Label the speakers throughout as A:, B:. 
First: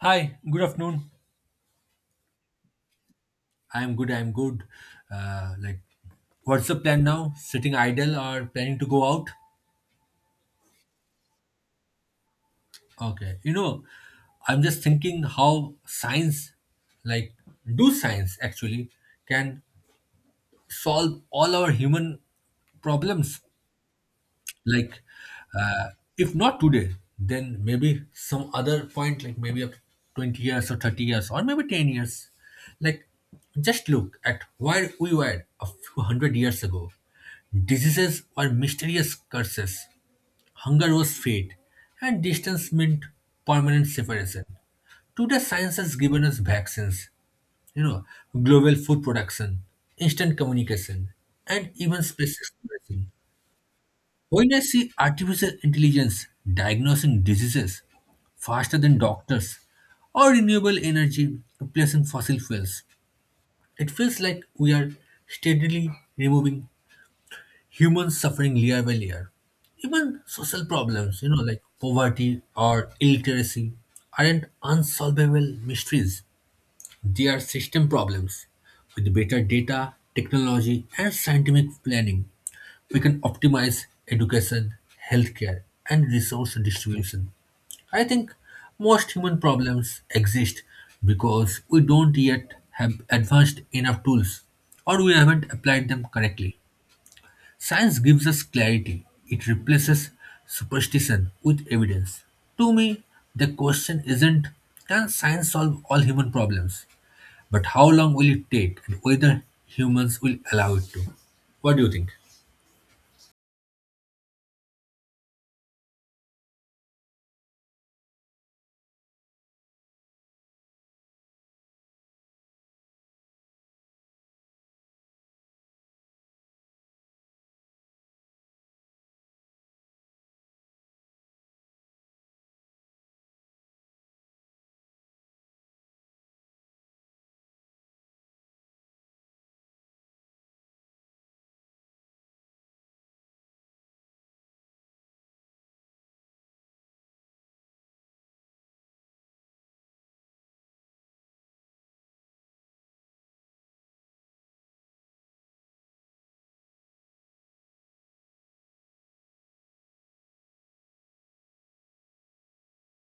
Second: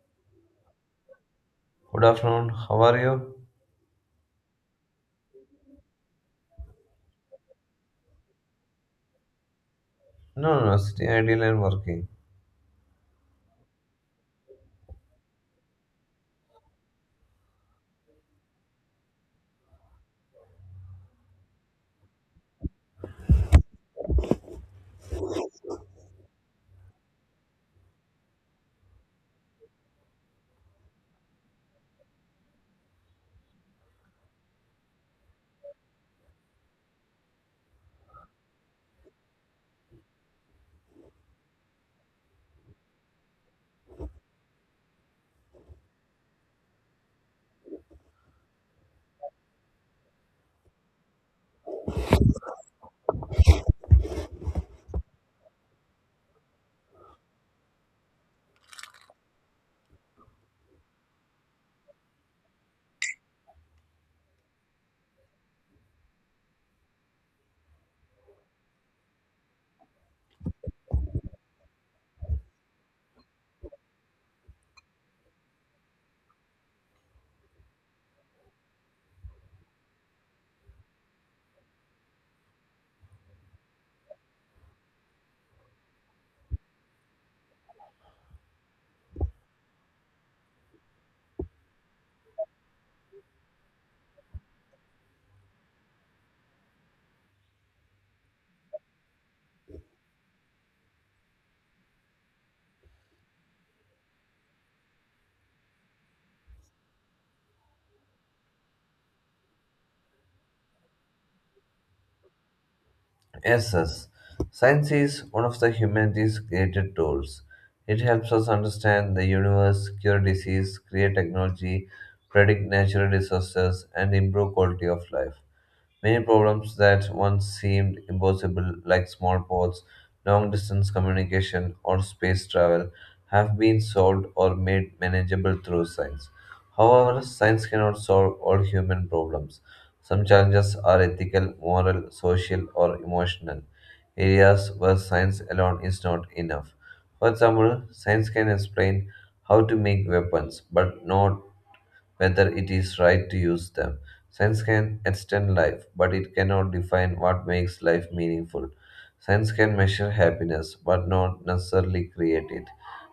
A: Hi, good afternoon.
B: Good afternoon. How are you?
A: I'm good, I'm good. Uh, like, what's the plan now? Sitting idle or planning to go out?
B: No, no, no. Sitting idle and working.
A: Okay. I'm just thinking how science, like, do science actually, can solve all our human problems like uh, if not today then maybe some other point like maybe of 20 years or 30 years or maybe 10 years. Like, just look at where we were a few hundred years ago. Diseases were mysterious curses, hunger was fate, and distance meant permanent separation. Today science has given us vaccines, you know, global food production, instant communication, and even space exploration. When I see artificial intelligence diagnosing diseases faster than doctors, or renewable energy replacing fossil fuels, it feels like we are steadily removing human suffering layer by layer. Even social problems, like poverty or illiteracy, aren't unsolvable mysteries. They are system problems. With better data, technology, and scientific planning, we can optimize education, healthcare, and resource distribution. I think most human problems exist because we don't yet have advanced enough tools, or we haven't applied them correctly. Science gives us clarity; it replaces superstition with evidence. To me, the question isn't can science solve all human problems, but how long will it take and whether humans will allow it to. What do you think?
B: Yes, yes. Science is one of the humanity's created tools. It helps us understand the universe, cure disease, create technology, predict natural disasters, and improve quality of life. Many problems that once seemed impossible, like small ports, long distance communication, or space travel, have been solved or made manageable through science. However, science cannot solve all human problems. Some challenges are ethical, moral, social, or emotional, areas where science alone is not enough. For example, science can explain how to make weapons, but not whether it is right to use them. Science can extend life, but it cannot define what makes life meaningful. Science can measure happiness, but not necessarily create it.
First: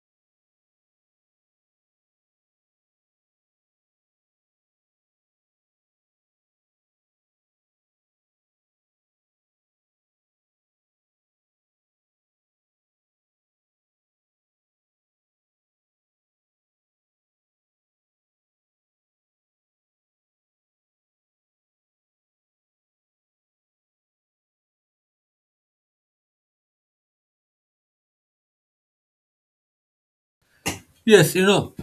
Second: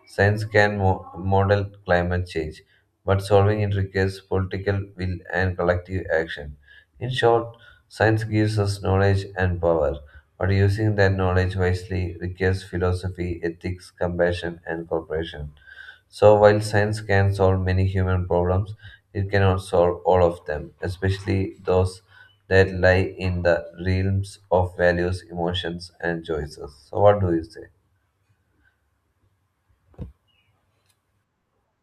B: Science can model climate change, but solving it requires political will and collective action. In short, science gives us knowledge and power, but using that knowledge wisely requires philosophy, ethics, compassion, and cooperation. So, while science can solve many human problems, it cannot solve all of them, especially those that lie in the realms of values, emotions, and choices. So, what do you say?
A: Yes, you know,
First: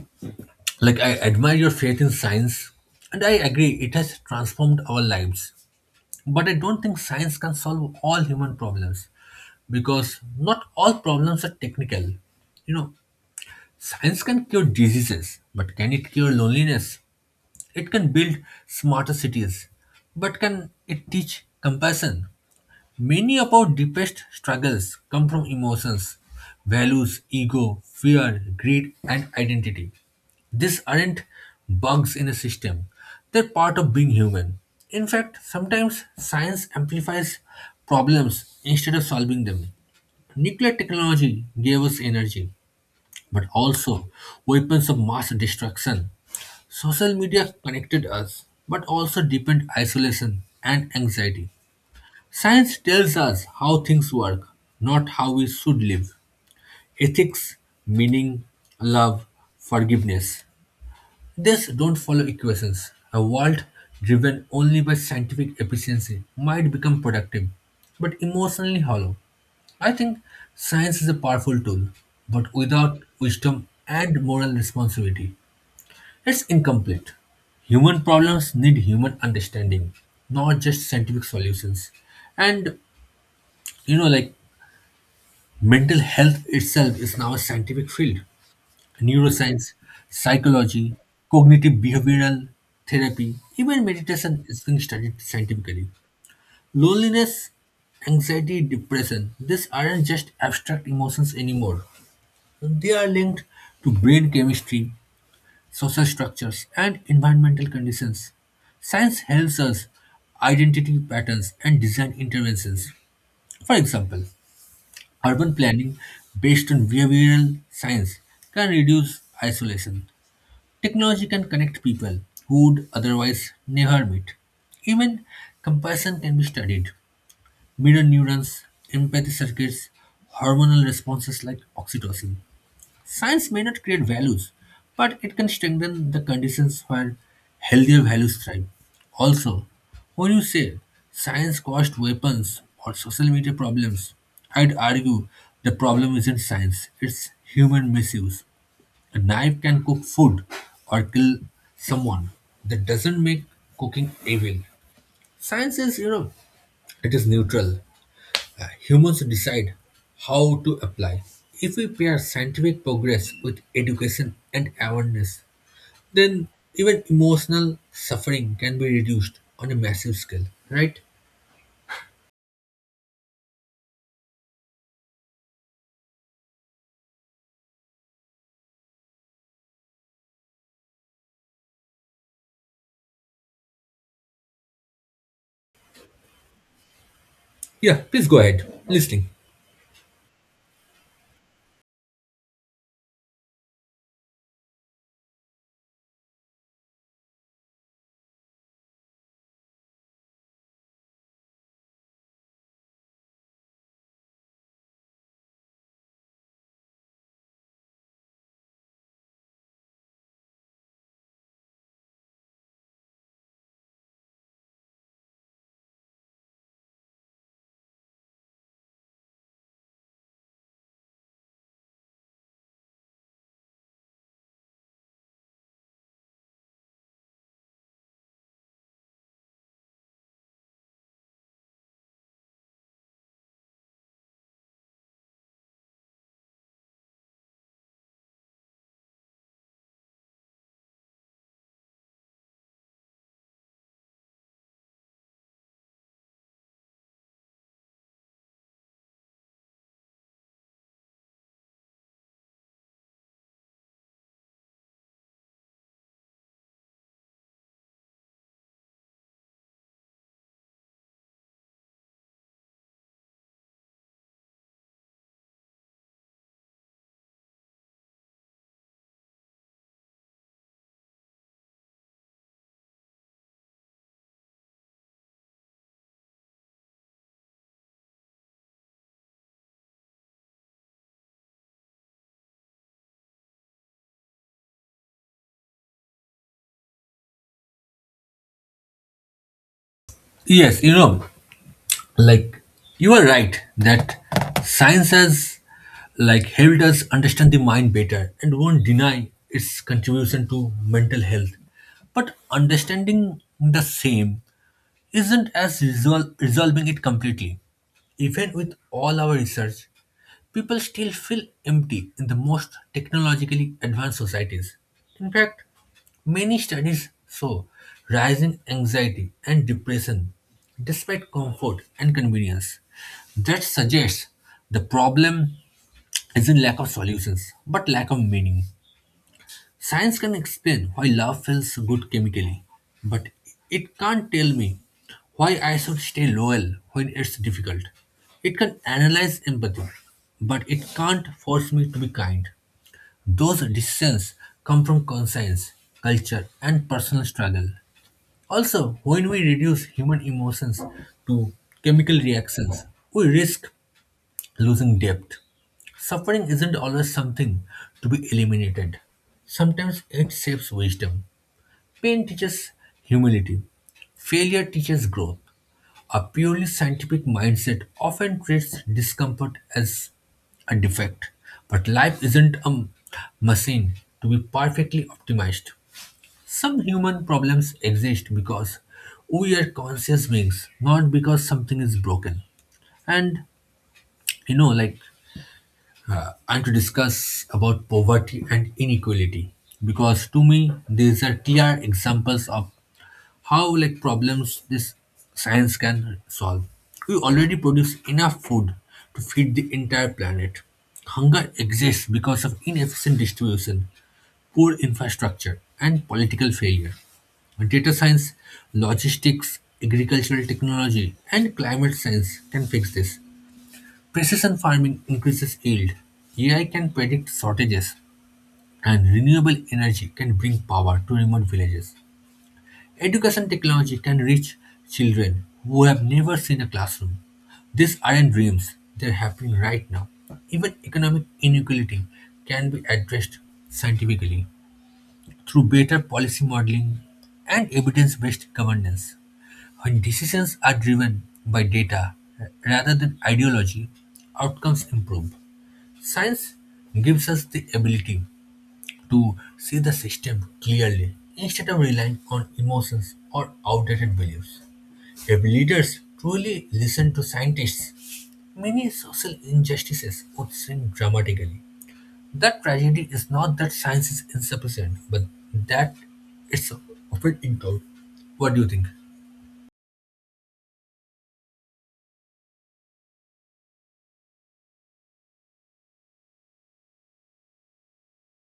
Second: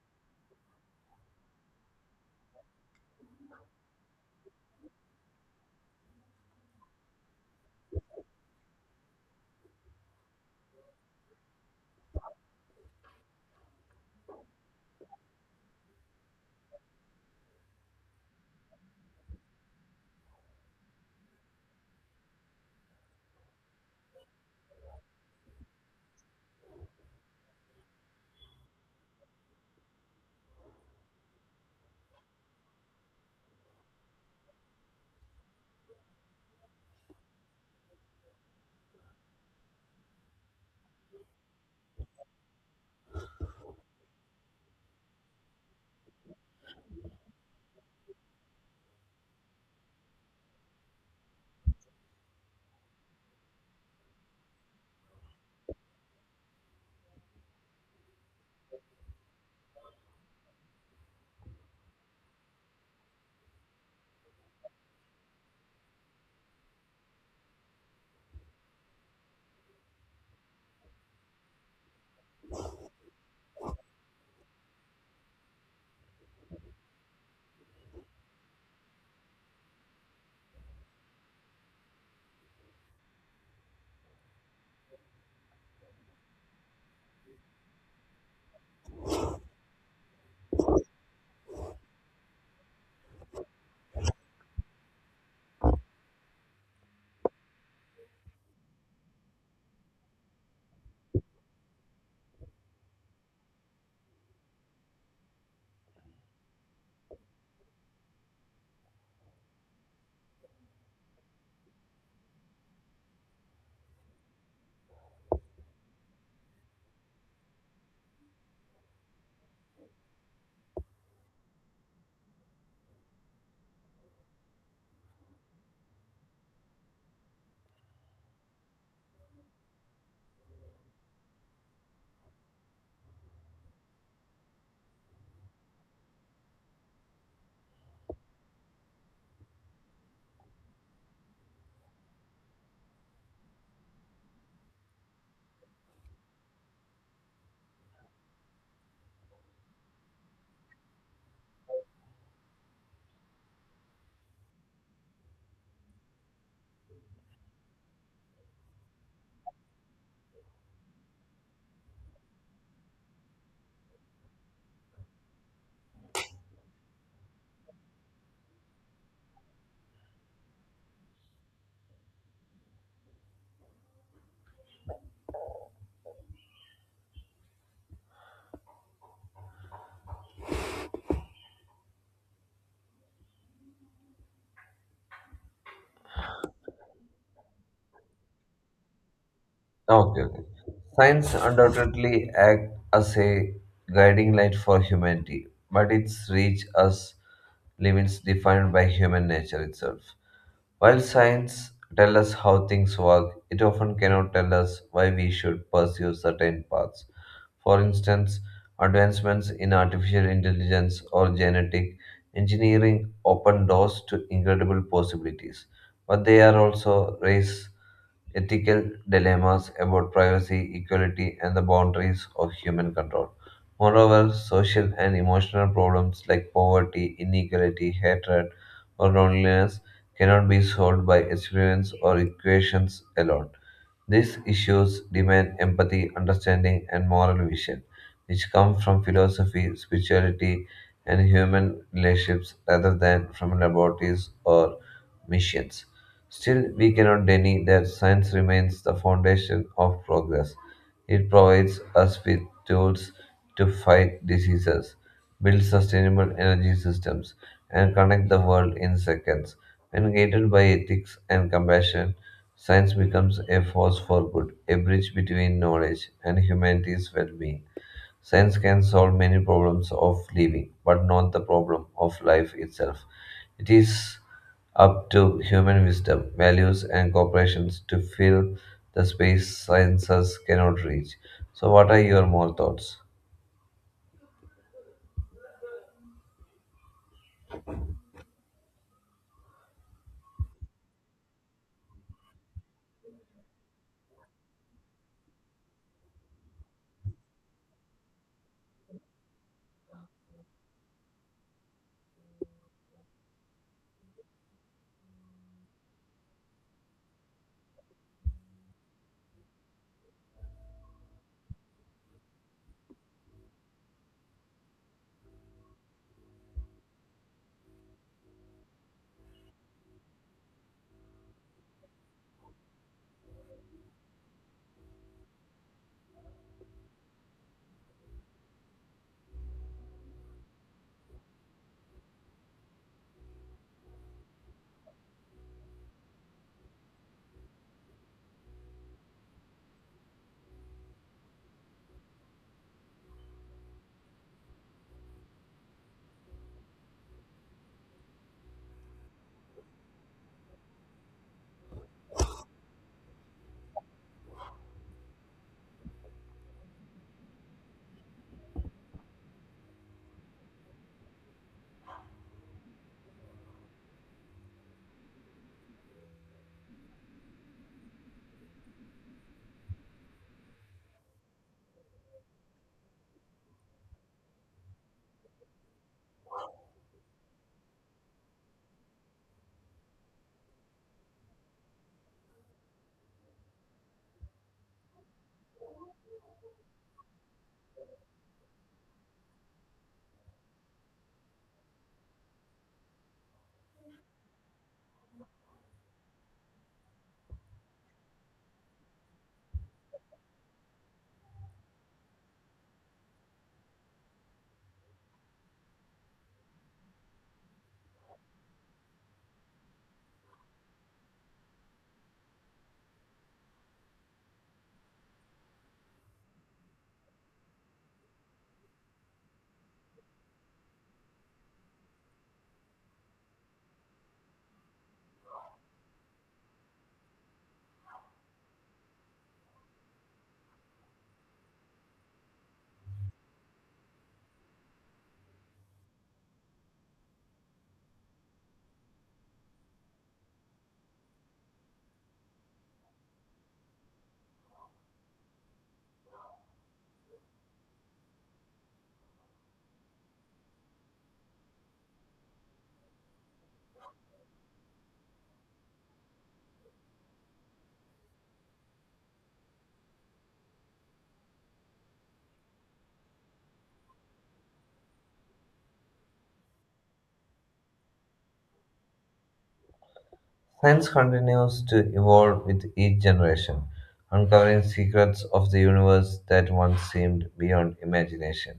A: like I admire your faith in science, and I agree it has transformed our lives. But I don't think science can solve all human problems because not all problems are technical. You know, Science can cure diseases, but can it cure loneliness? It can build smarter cities, but can it teach compassion? Many of our deepest struggles come from emotions, values, ego, fear, greed, and identity. These aren't bugs in a system, they're part of being human. In fact, sometimes science amplifies problems instead of solving them. Nuclear technology gave us energy but also weapons of mass destruction. Social media connected us, but also deepened isolation and anxiety. Science tells us how things work, not how we should live. Ethics, meaning, love, forgiveness. This don't follow equations. A world driven only by scientific efficiency might become productive, but emotionally hollow. I think science is a powerful tool, but without wisdom and moral responsibility, it's incomplete. Human problems need human understanding, not just scientific solutions. And you know, like Mental health itself is now a scientific field. Neuroscience, psychology, cognitive behavioral therapy, even meditation is being studied scientifically. Loneliness, anxiety, depression, these aren't just abstract emotions anymore. They are linked to brain chemistry, social structures, and environmental conditions. Science helps us identity patterns and design interventions. For example, urban planning based on behavioral science can reduce isolation. Technology can connect people who would otherwise never meet. Even compassion can be studied. Mirror neurons, empathy circuits, hormonal responses like oxytocin. Science may not create values, but it can strengthen the conditions where healthier values thrive. Also, when you say science caused weapons or social media problems, I'd argue the problem isn't science, it's human misuse. A knife can cook food or kill someone. That doesn't make cooking evil. Science is, it is neutral. Humans decide how to apply. If we pair scientific progress with education and awareness, then even emotional suffering can be reduced on a massive scale, right? Yeah, please go ahead. Listening.
B: Okay, okay. Science undoubtedly acts as a guiding light for humanity, but its reach as limits defined by human nature itself. While science tells us how things work, it often cannot tell us why we should pursue certain paths. For instance, advancements in artificial intelligence or genetic engineering open doors to incredible possibilities, but they are also raise ethical dilemmas about privacy, equality, and the boundaries of human control. Moreover, social and emotional problems like poverty, inequality, hatred, or loneliness cannot be solved by experiments or equations alone. These issues demand empathy, understanding, and moral vision, which come from philosophy, spirituality, and human relationships rather than from laboratories or missions. Still, we cannot deny that science remains the foundation of progress. It provides us with tools to fight diseases, build sustainable energy systems, and connect the world in seconds. When guided by ethics and compassion, science becomes a force for good, a bridge between knowledge and humanity's well being. Science can solve many problems of living, but not the problem of life itself. It is up to human wisdom, values, and corporations to fill the space sciences cannot reach. So, what are your more thoughts?
A: Yes, like you are right that science has like helped us understand the mind better, and won't deny its contribution to mental health, but understanding the same isn't as resolving it completely. Even with all our research, people still feel empty in the most technologically advanced societies. In fact, many studies show rising anxiety and depression despite comfort and convenience. That suggests the problem isn't lack of solutions, but lack of meaning. Science can explain why love feels good chemically, but it can't tell me why I should stay loyal when it's difficult. It can analyze empathy, but it can't force me to be kind. Those decisions come from conscience, culture, and personal struggle. Also, when we reduce human emotions to chemical reactions, we risk losing depth. Suffering isn't always something to be eliminated. Sometimes it shapes wisdom. Pain teaches humility. Failure teaches growth. A purely scientific mindset often treats discomfort as a defect, but life isn't a machine to be perfectly optimized. Some human problems exist because we are conscious beings, not because something is broken. And you know, like I'm to discuss about poverty and inequality because to me these are clear examples of how like problems this science can solve. We already produce enough food to feed the entire planet. Hunger exists because of inefficient distribution, poor infrastructure, and political failure. Data science, logistics, agricultural technology, and climate science can fix this. Precision farming increases yield. AI can predict shortages, and renewable energy can bring power to remote villages. Education technology can reach children who have never seen a classroom. These aren't dreams, they're happening right now. Even economic inequality can be addressed scientifically through better policy modeling and evidence based governance. When decisions are driven by data rather than ideology, outcomes improve. Science gives us the ability to see the system clearly instead of relying on emotions or outdated beliefs. If leaders truly listened to scientists, many social injustices would shrink dramatically. The tragedy is not that science is insufficient, but that it's often ignored. What do you think?
B: Science continues to evolve with each generation, uncovering secrets of the universe that once seemed beyond imagination.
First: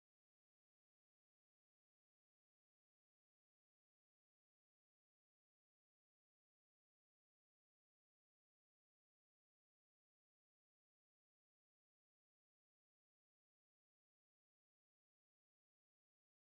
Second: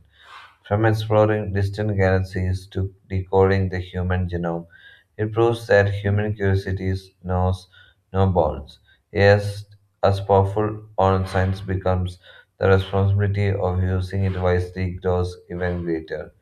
B: From exploring distant galaxies to decoding the human genome, it proves that human curiosity knows no bounds. Yes, as powerful on science becomes, the responsibility of using it wisely grows even greater.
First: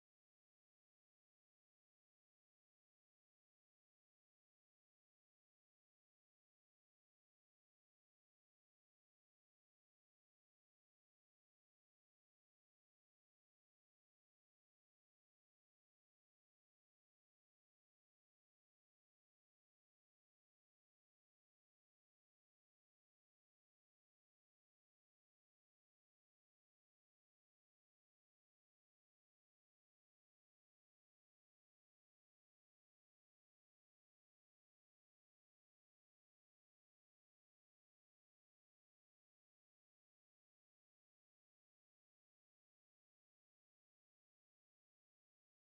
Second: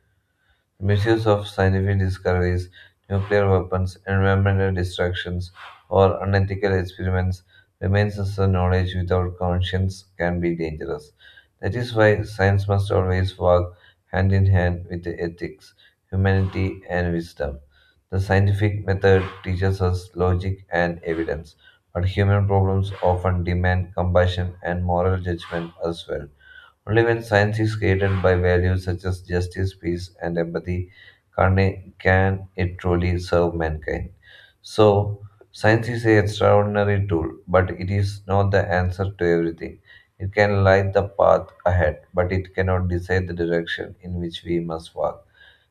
B: Misuse of scientific discoveries, nuclear weapons, environmental distractions, or unethical experiments remains as a knowledge without conscience can be dangerous. That is why science must always work hand in hand with the ethics, humanity, and wisdom. The scientific method teaches us logic and evidence, but human problems often demand compassion and moral judgment as well. Only when science is guided by values such as justice, peace, and empathy can it truly serve mankind. So, science is an extraordinary tool, but it is not the answer to everything. It can light the path ahead, but it cannot decide the direction in which we must walk.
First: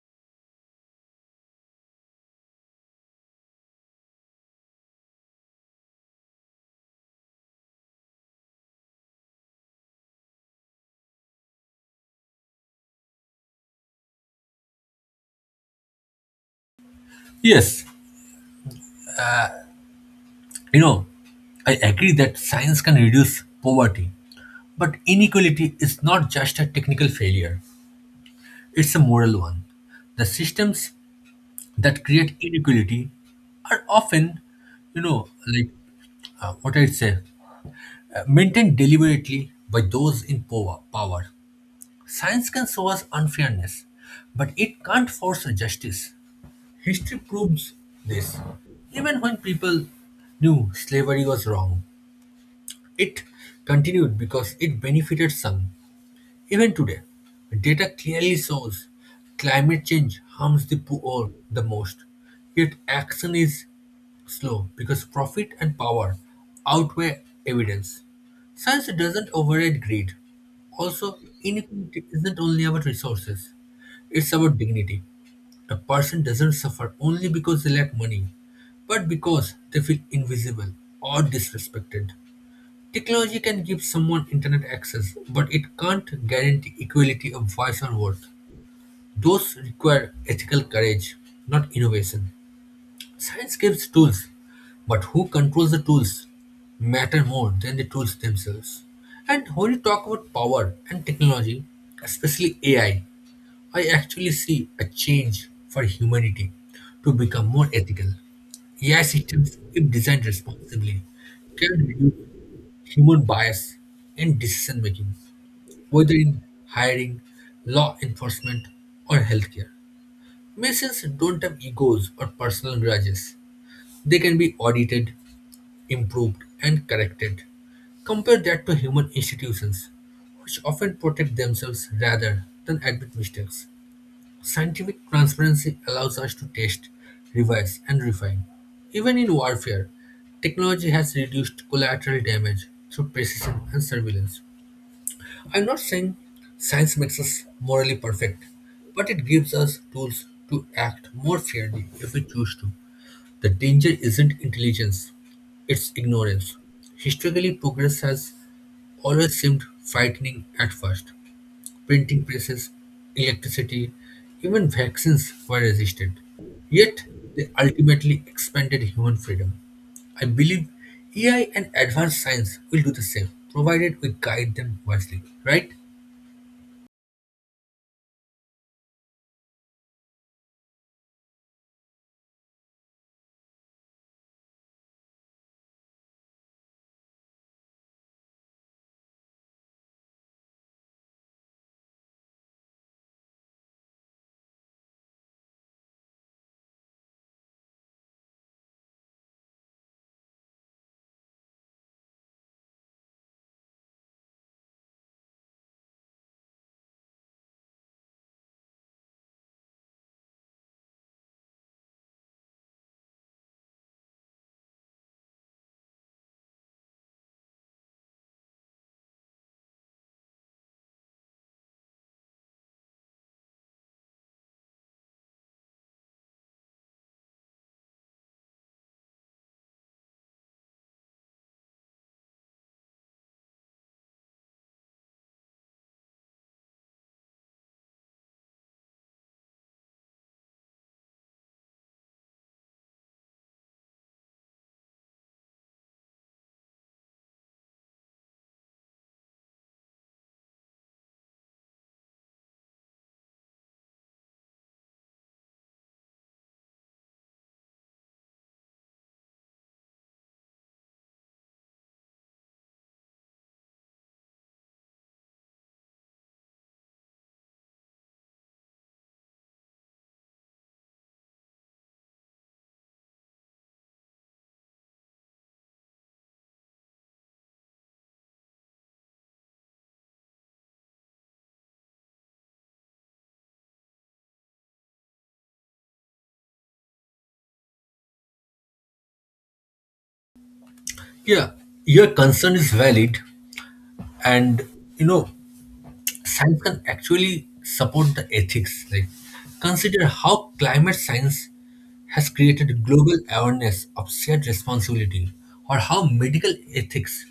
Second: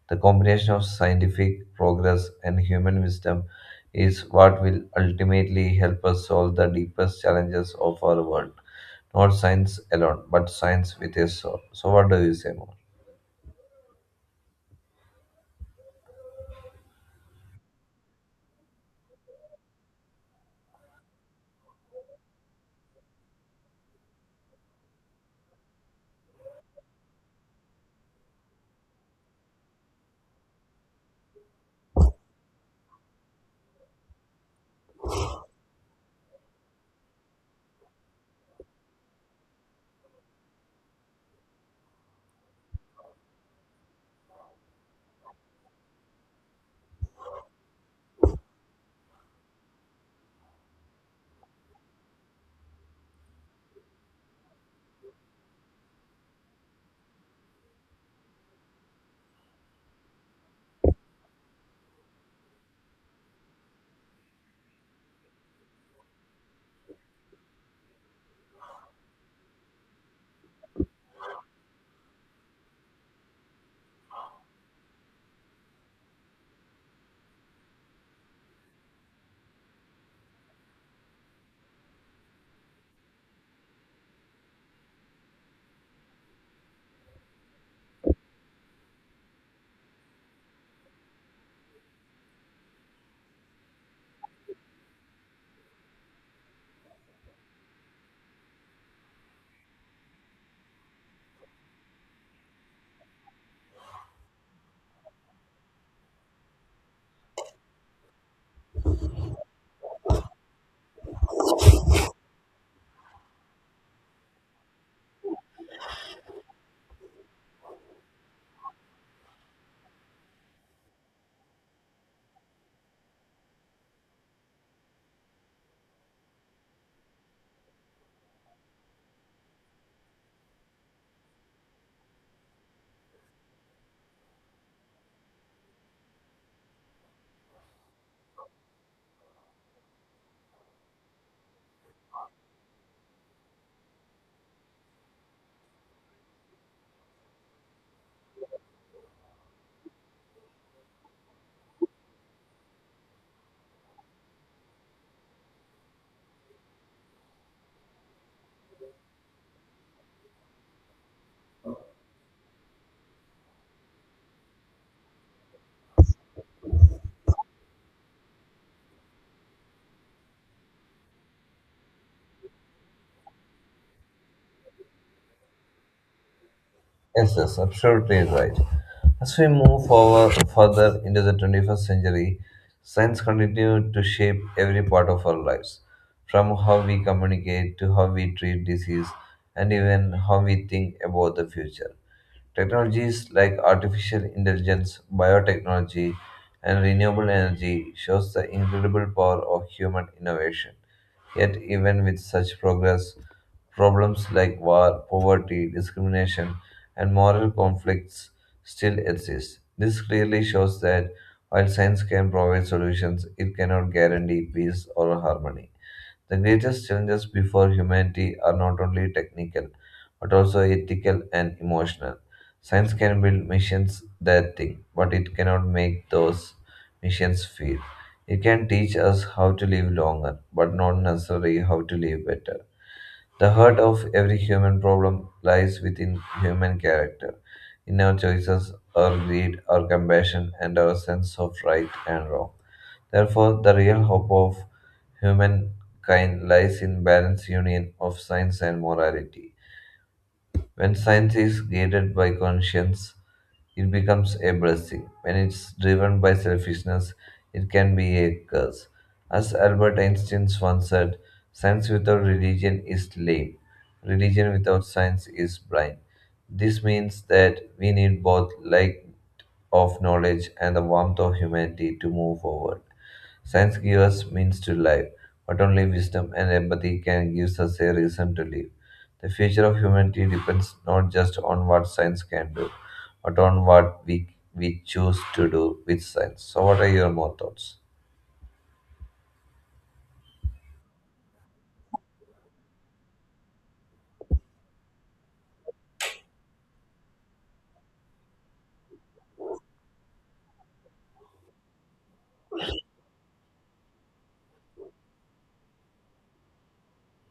B: The combination of scientific progress and human wisdom is what will ultimately help us solve the deepest challenges of our world. Not science alone, but science with a soul. So, what do you say more?
A: Yes, you know, I agree that science can reduce poverty, but inequality is not just a technical failure, it's a moral one. The systems that create inequality are often, you know, like what I'd say, maintained deliberately by those in power. Science can show us unfairness, but it can't force justice. History proves this. Even when people knew slavery was wrong, it continued because it benefited some. Even today, data clearly shows climate change harms the poor the most. Yet action is slow because profit and power outweigh evidence. Science doesn't override greed. Also, inequality isn't only about resources, it's about dignity. A person doesn't suffer only because they lack money, but because they feel invisible or disrespected. Technology can give someone internet access, but it can't guarantee equality of voice or vote. Those require ethical courage, not innovation. Science gives tools, but who controls the tools matter more than the tools themselves. And when you talk about power and technology, especially AI, I actually see a change for humanity to become more ethical. AI systems, if designed responsibly, can reduce human bias in decision making, whether in hiring, law enforcement, or healthcare. Machines don't have egos or personal grudges. They can be audited, improved, and corrected. Compare that to human institutions, which often protect themselves rather than admit mistakes. Scientific transparency allows us to test, revise, and refine. Even in warfare, technology has reduced collateral damage through precision and surveillance. I'm not saying science makes us morally perfect, but it gives us tools to act more fairly if we choose to. The danger isn't intelligence, it's ignorance. Historically, progress has always seemed frightening at first. Printing presses, electricity, even vaccines were resisted. Yet, they ultimately expanded human freedom. I believe AI and advanced science will do the same, provided we guide them wisely, right?
B: Yes, yes, absolutely right. As we move forward further into the 21st century, science continues to shape every part of our lives, from how we communicate to how we treat disease and even how we think about the future. Technologies like artificial intelligence, biotechnology, and renewable energy shows the incredible power of human innovation. Yet even with such progress, problems like war, poverty, discrimination, and moral conflicts still exist. This clearly shows that while science can provide solutions, it cannot guarantee peace or harmony. The greatest challenges before humanity are not only technical, but also ethical and emotional. Science can build missions that think, but it cannot make those missions feel. It can teach us how to live longer, but not necessarily how to live better. The heart of every human problem lies within human character, in our choices, our greed, our compassion, and our sense of right and wrong. Therefore, the real hope of humankind lies in balanced union of science and morality. When science is guided by conscience, it becomes a blessing. When it's driven by selfishness, it can be a curse. As Albert Einstein once said, science without religion is lame. Religion without science is blind. This means that we need both light of knowledge and the warmth of humanity to move forward. Science gives us means to live, but only wisdom and empathy can give us a reason to live. The future of humanity depends not just on what science can do, but on what we choose to do with science. So, what are your more thoughts?
A: Yeah, your concern is valid, and you know, science can actually support the ethics. Like, consider how climate science has created global awareness of shared responsibility, or how medical ethics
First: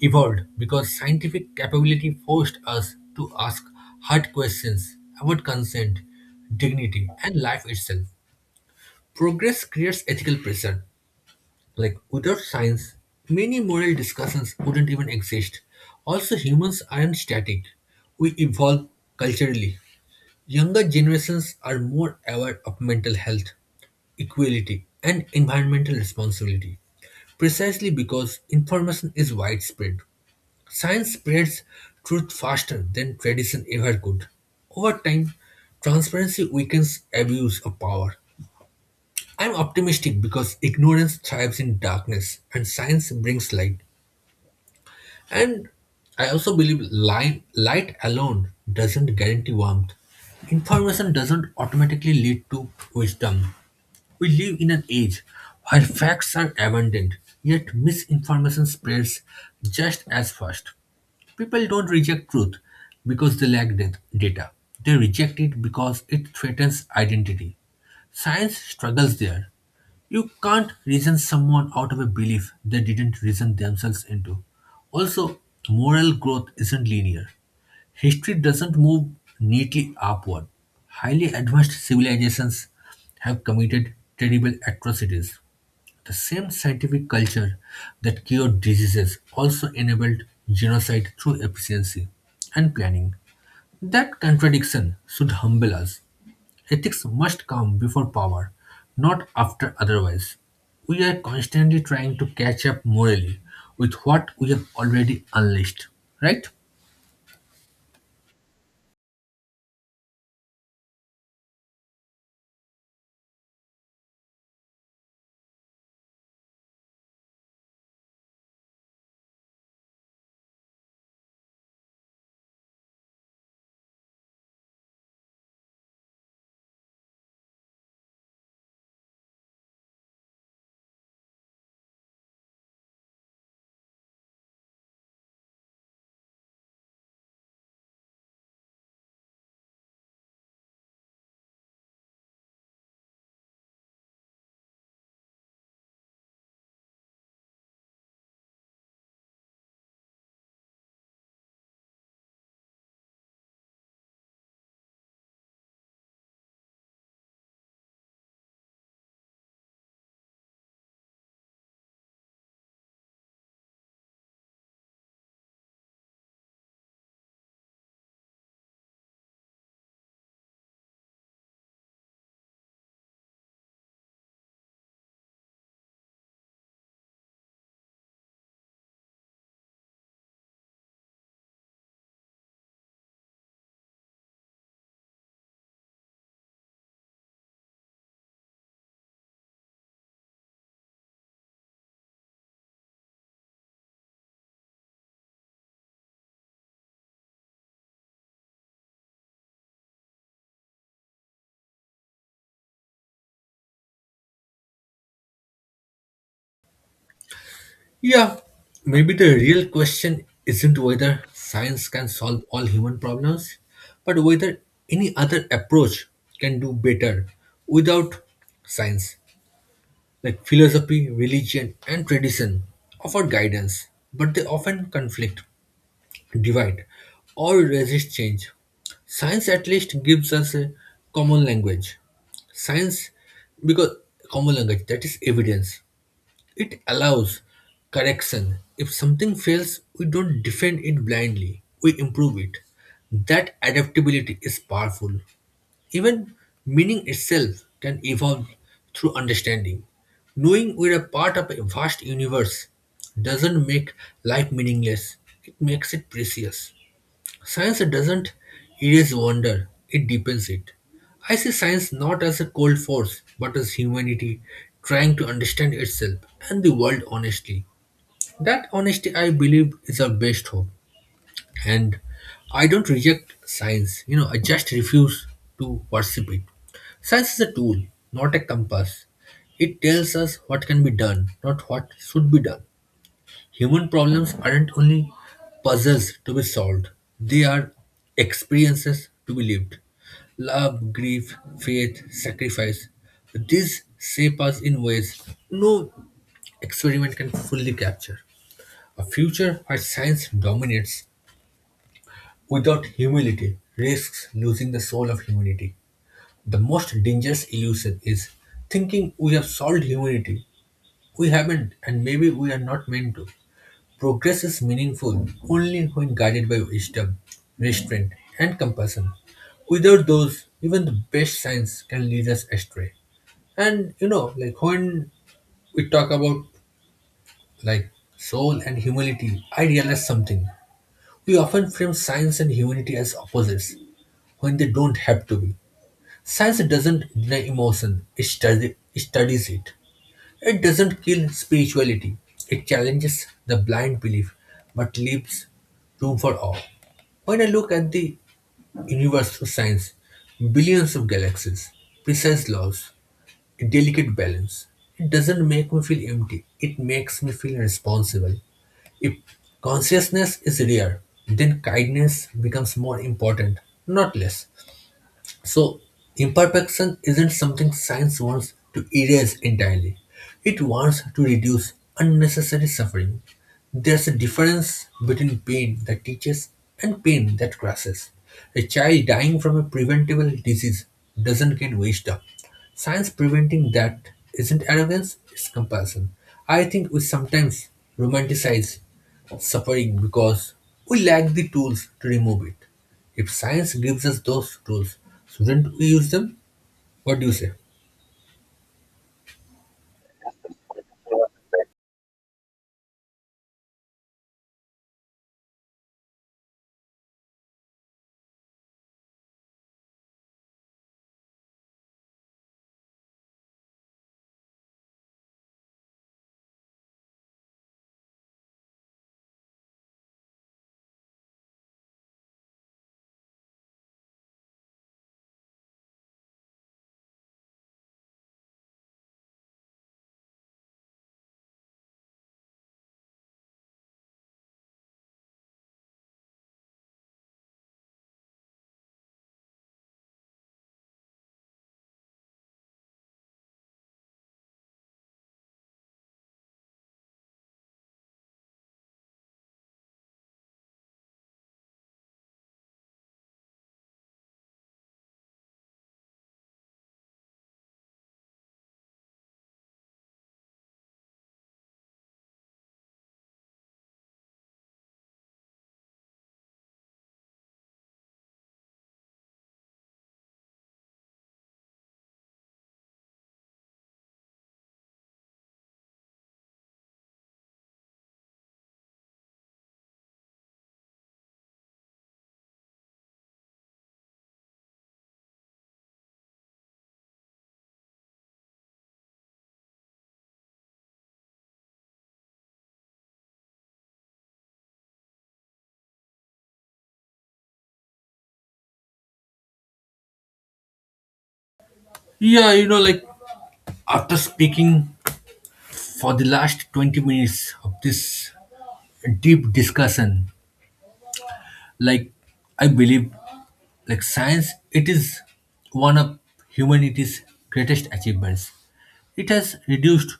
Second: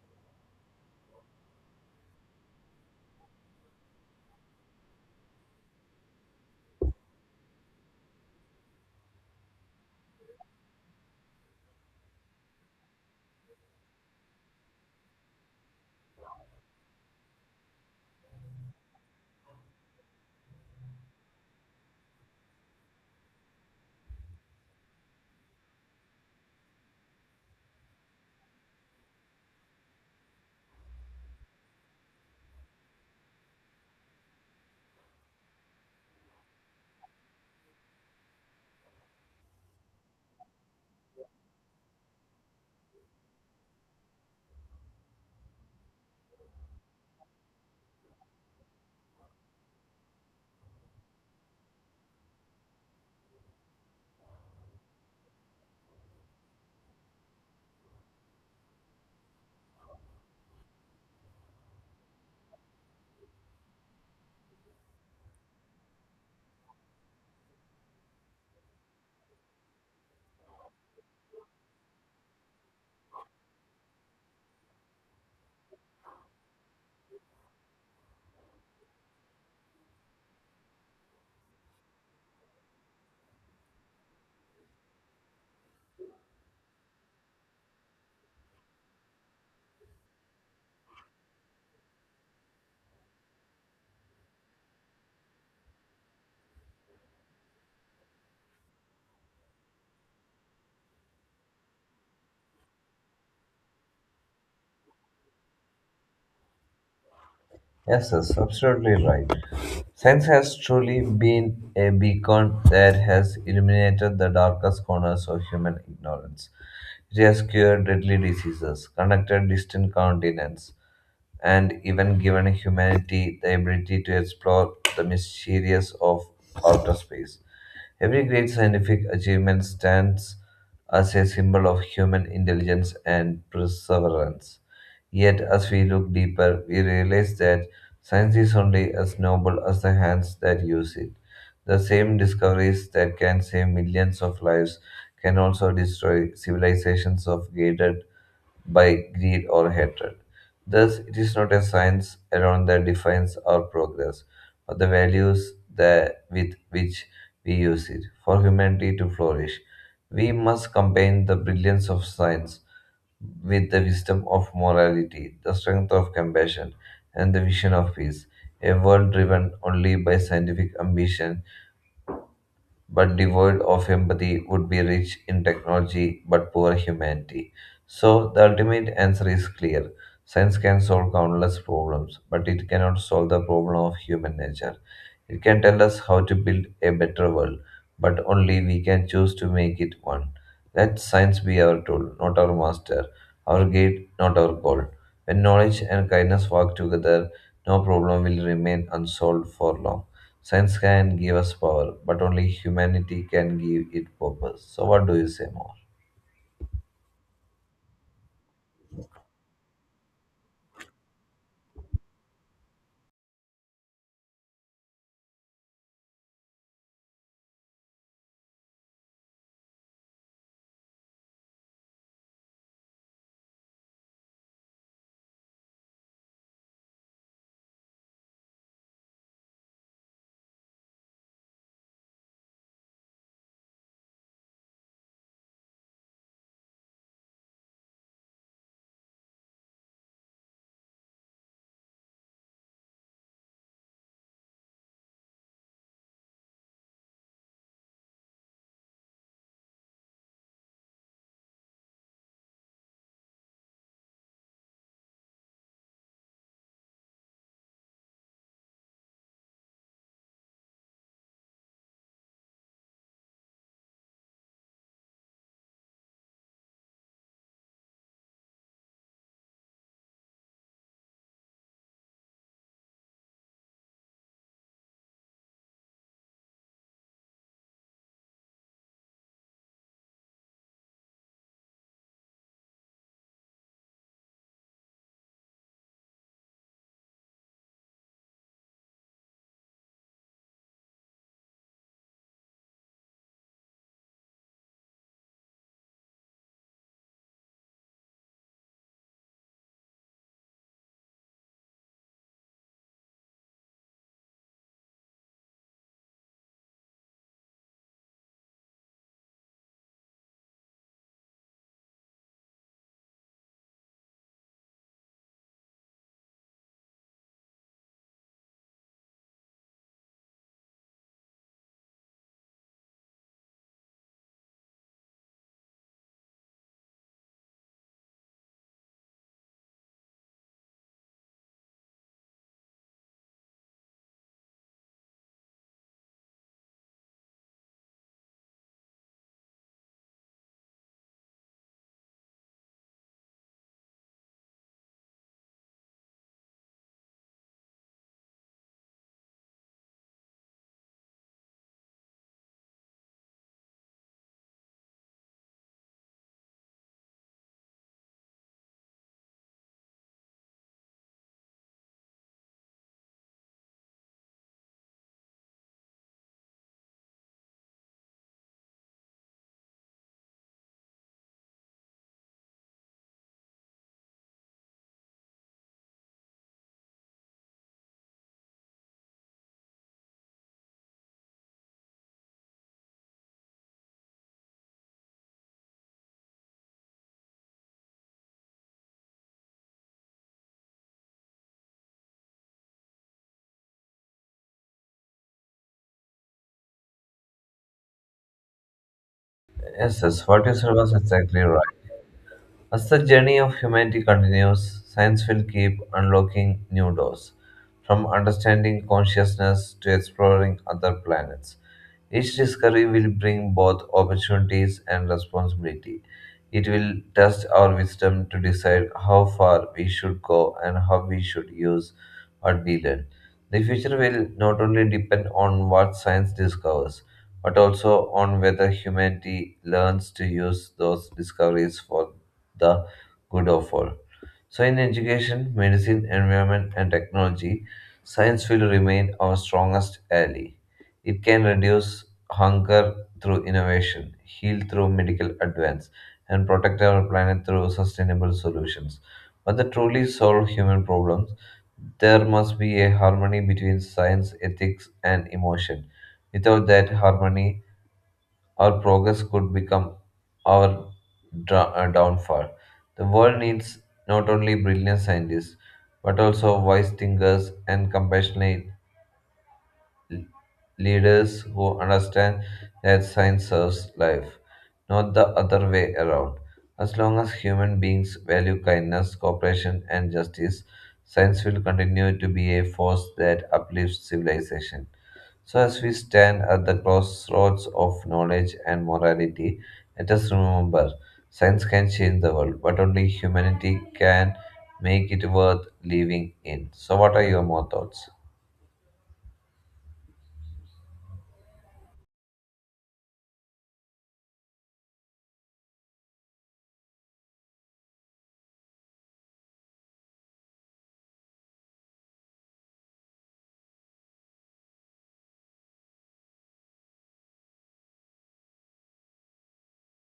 A: evolved because scientific capability forced us to ask hard questions about consent, dignity, and life itself. Progress creates ethical pressure. Like without science, many moral discussions wouldn't even exist. Also, humans aren't static. We evolve culturally. Younger generations are more aware of mental health, equality, and environmental responsibility, precisely because information is widespread. Science spreads truth faster than tradition ever could. Over time, transparency weakens abuse of power. I'm optimistic because ignorance thrives in darkness and science brings light. And I also believe light alone doesn't guarantee warmth. Information doesn't automatically lead to wisdom. We live in an age where facts are abundant, yet misinformation spreads just as fast. People don't reject truth because they lack data. They reject it because it threatens identity. Science struggles there. You can't reason someone out of a belief they didn't reason themselves into. Also, moral growth isn't linear. History doesn't move neatly upward. Highly advanced civilizations have committed terrible atrocities. The same scientific culture that cured diseases also enabled genocide through efficiency and planning. That contradiction should humble us. Ethics must come before power, not after otherwise. We are constantly trying to catch up morally with what we have already unleashed, right?
B: Yes, yes, absolutely right. Science has truly been a beacon that has illuminated the darkest corners of human ignorance. It has cured deadly diseases, connected distant continents, and even given humanity the ability to explore the mysteries of outer space. Every great scientific achievement stands as a symbol of human intelligence and perseverance. Yet, as we look deeper, we realize that science is only as noble as the hands that use it. The same discoveries that can save millions of lives can also destroy civilizations of gated by greed or hatred. Thus, it is not a science alone that defines our progress, but the values that with which we use it for humanity to flourish. We must combine the brilliance of science with the wisdom of morality, the strength of compassion, and the vision of peace. A world driven only by scientific ambition but devoid of empathy, would be rich in technology but poor humanity. So, the ultimate answer is clear. Science can solve countless problems, but it cannot solve the problem of human nature. It can tell us how to build a better world, but only we can choose to make it one. Let science be our tool, not our master, our guide, not our goal. When knowledge and kindness work together, no problem will remain unsolved for long. Science can give us power, but only humanity can give it purpose. So, what do you say more?
A: Yeah, maybe the real question isn't whether science can solve all human problems, but whether any other approach can do better without science. Like philosophy, religion, and tradition offer guidance, but they often conflict, divide, or resist change. Science at least gives us a common language. Science, because common language, that is evidence. It allows correction. If something fails, we don't defend it blindly, we improve it. That adaptability is powerful. Even meaning itself can evolve through understanding. Knowing we're a part of a vast universe doesn't make life meaningless, it makes it precious. Science doesn't erase wonder, it deepens it. I see science not as a cold force, but as humanity trying to understand itself and the world honestly. That honesty, I believe, is our best hope. And I don't reject science, I just refuse to worship it. Science is a tool, not a compass. It tells us what can be done, not what should be done. Human problems aren't only puzzles to be solved, they are experiences to be lived. Love, grief, faith, sacrifice. These shape us in ways no experiment can fully capture. A future where science dominates without humility risks losing the soul of humanity. The most dangerous illusion is thinking we have solved humanity. We haven't, and maybe we are not meant to. Progress is meaningful only when guided by wisdom, restraint, and compassion. Without those, even the best science can lead us astray. And you know, when we talk about like soul and humility, I realize something. We often frame science and humanity as opposites when they don't have to be. Science doesn't deny emotion, it studies it. It doesn't kill spirituality, it challenges the blind belief but leaves room for awe. When I look at the universe through science, billions of galaxies, precise laws, a delicate balance, it doesn't make me feel empty, it makes me feel responsible. If consciousness is rare, then kindness becomes more important, not less. So, imperfection isn't something science wants to erase entirely. It wants to reduce unnecessary suffering. There's a difference between pain that teaches and pain that crushes. A child dying from a preventable disease doesn't get washed up. Science preventing that isn't arrogance, it's compassion. I think we sometimes romanticize suffering because we lack the tools to remove it. If science gives us those tools, shouldn't we use them? What do you say?
B: Yes, yes, what you said was exactly right. As the journey of humanity continues, science will keep unlocking new doors, from understanding consciousness to exploring other planets. Each discovery will bring both opportunities and responsibility. It will test our wisdom to decide how far we should go and how we should use what we learn. The future will not only depend on what science discovers, but also on whether humanity learns to use those discoveries for the good of all. So, in education, medicine, environment, and technology, science will remain our strongest ally. It can reduce hunger through innovation, heal through medical advance, and protect our planet through sustainable solutions. But to truly solve human problems, there must be a harmony between science, ethics, and emotion. Without that harmony, our progress could become our downfall. The world needs not only brilliant scientists, but also wise thinkers and compassionate leaders who understand that science serves life, not the other way around. As long as human beings value kindness, cooperation, and justice, science will continue to be a force that uplifts civilization. So, as we stand at the crossroads of knowledge and morality, let us remember science can change the world, but only humanity can make it worth living in. So, what are your more thoughts?
A: Yeah, you know, after speaking for the last 20 minutes of this deep discussion, like I believe science it is one of humanity's greatest achievements. It has reduced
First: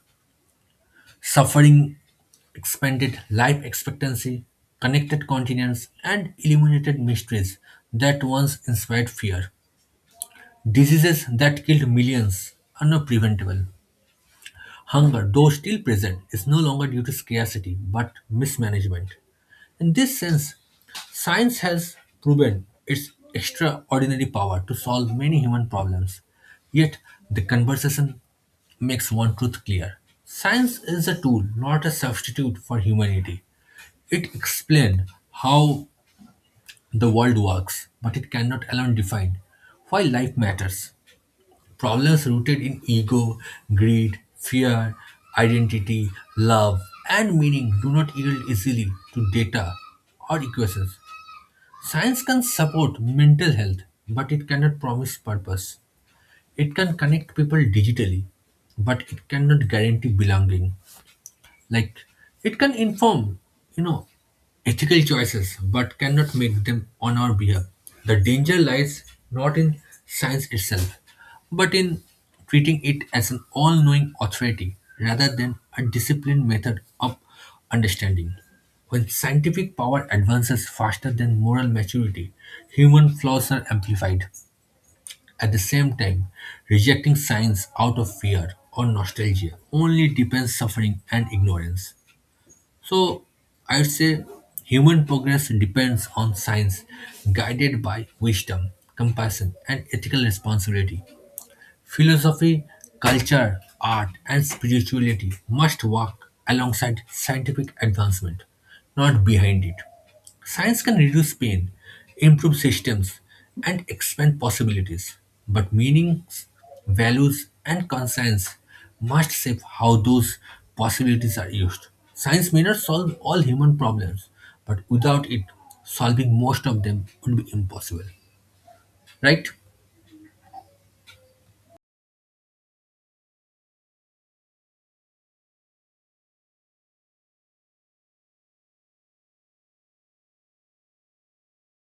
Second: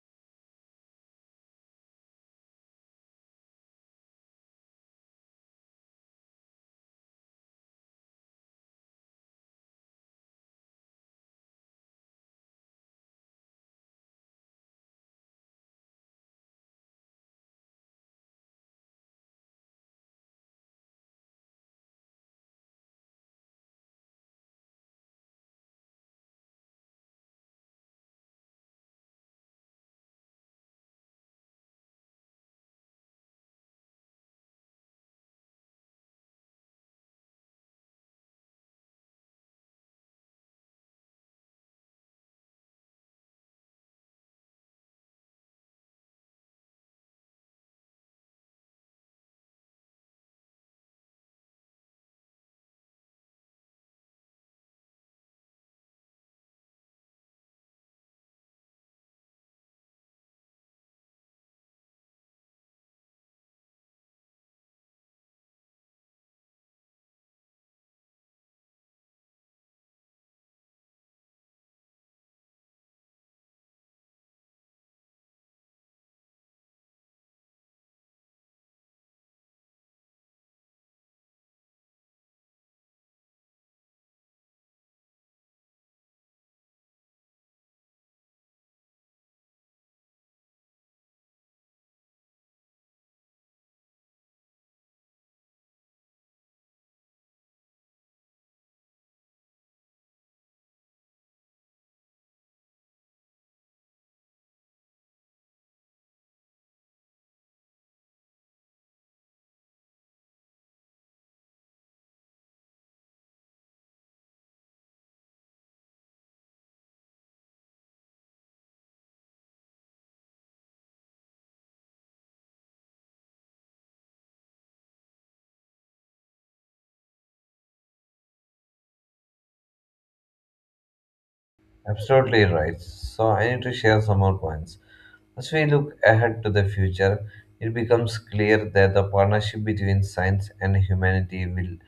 A: suffering, expanded life expectancy, connected continents and eliminated mysteries that once inspired fear. Diseases that killed millions are now preventable. Hunger, though still present, is no longer due to scarcity but mismanagement. In this sense, science has proven its extraordinary power to solve many human problems. Yet, the conversation makes one truth clear. Science is a tool, not a substitute for humanity. It explains how the world works, but it cannot alone define why life matters. Problems rooted in ego, greed, fear, identity, love, and meaning do not yield easily to data or equations. Science can support mental health, but it cannot promise purpose. It can connect people digitally, but it cannot guarantee belonging. Like it can inform, you know, ethical choices, but cannot make them on our behalf. The danger lies not in science itself, but in treating it as an all knowing authority rather than a disciplined method of understanding. When scientific power advances faster than moral maturity, human flaws are amplified. At the same time, rejecting science out of fear or nostalgia only deepens suffering and ignorance. So I'd say human progress depends on science guided by wisdom, compassion, and ethical responsibility. Philosophy, culture, art, and spirituality must work alongside scientific advancement, not behind it. Science can reduce pain, improve systems, and expand possibilities, but meanings, values, and conscience must shape how those possibilities are used. Science may not solve all human problems, but without it, solving most of them would be impossible, right?
B: Absolutely right. So I need to share some more points. As we look ahead to the future, it becomes clear that the partnership between science and humanity will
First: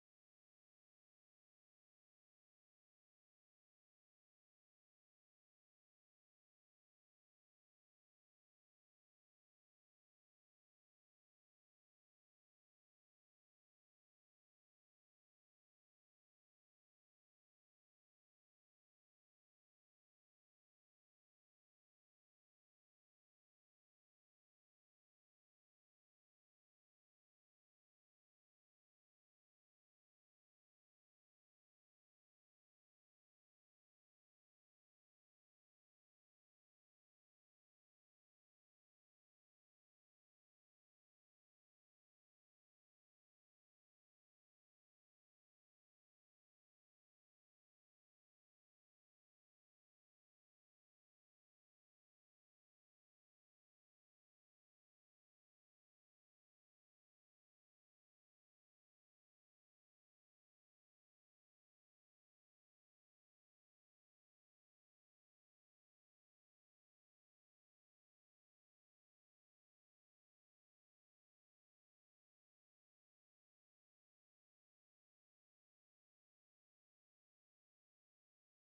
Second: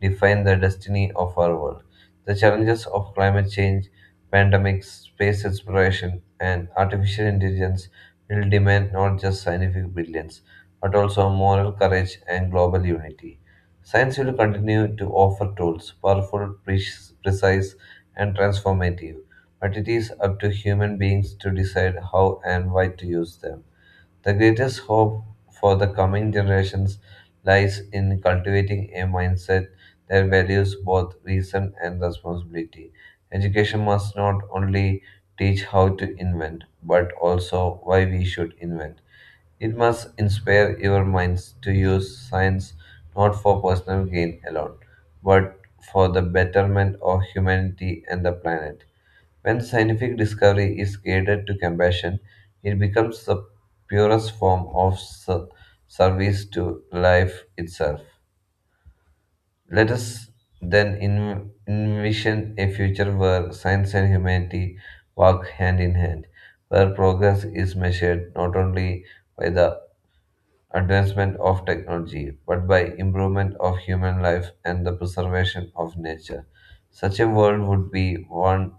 B: define the destiny of our world. The challenges of climate change, pandemics, space exploration, and artificial intelligence will demand not just scientific brilliance, but also moral courage and global unity. Science will continue to offer tools, powerful, precise, and transformative but it is up to human beings to decide how and why to use them. The greatest hope for the coming generations lies in cultivating a mindset that values both reason and responsibility. Education must not only teach how to invent, but also why we should invent. It must inspire your minds to use science not for personal gain alone, but for the betterment of humanity and the planet. When scientific discovery is guided to compassion, it becomes the purest form of service to life itself. Let us then envision a future where science and humanity walk hand in hand, where progress is measured not only by the advancement of technology but by improvement of human life and the preservation of nature. Such a world would be one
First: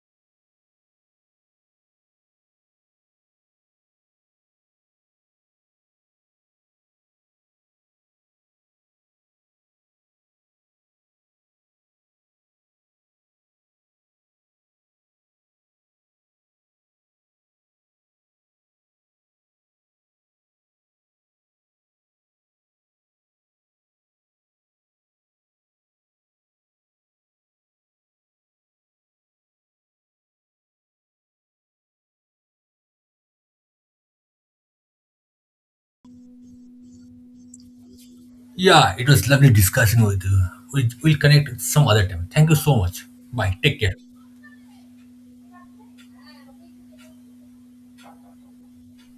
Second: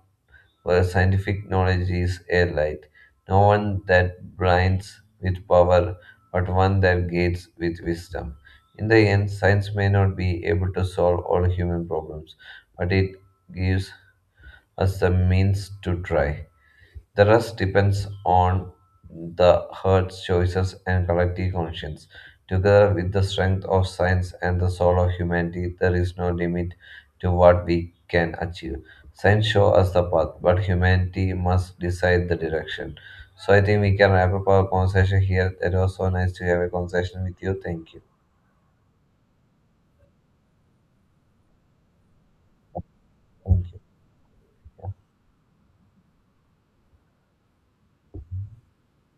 B: where scientific knowledge is a light, no one that blinds with power, but one that gates with wisdom. In the end, science may not be able to solve all human problems, but it gives us the means to try. The rest depends on the heart's choices and collective conscience. Together with the strength of science and the soul of humanity, there is no limit to what we can achieve. Science shows us the path, but humanity must decide the direction. So I think we can wrap up our conversation here. It was so nice to have a conversation with you. Thank you.
A: Yeah, it was lovely discussing with you. We'll connect some other time. Thank you so much. Bye.
B: Thank
A: Take
B: you.
A: care.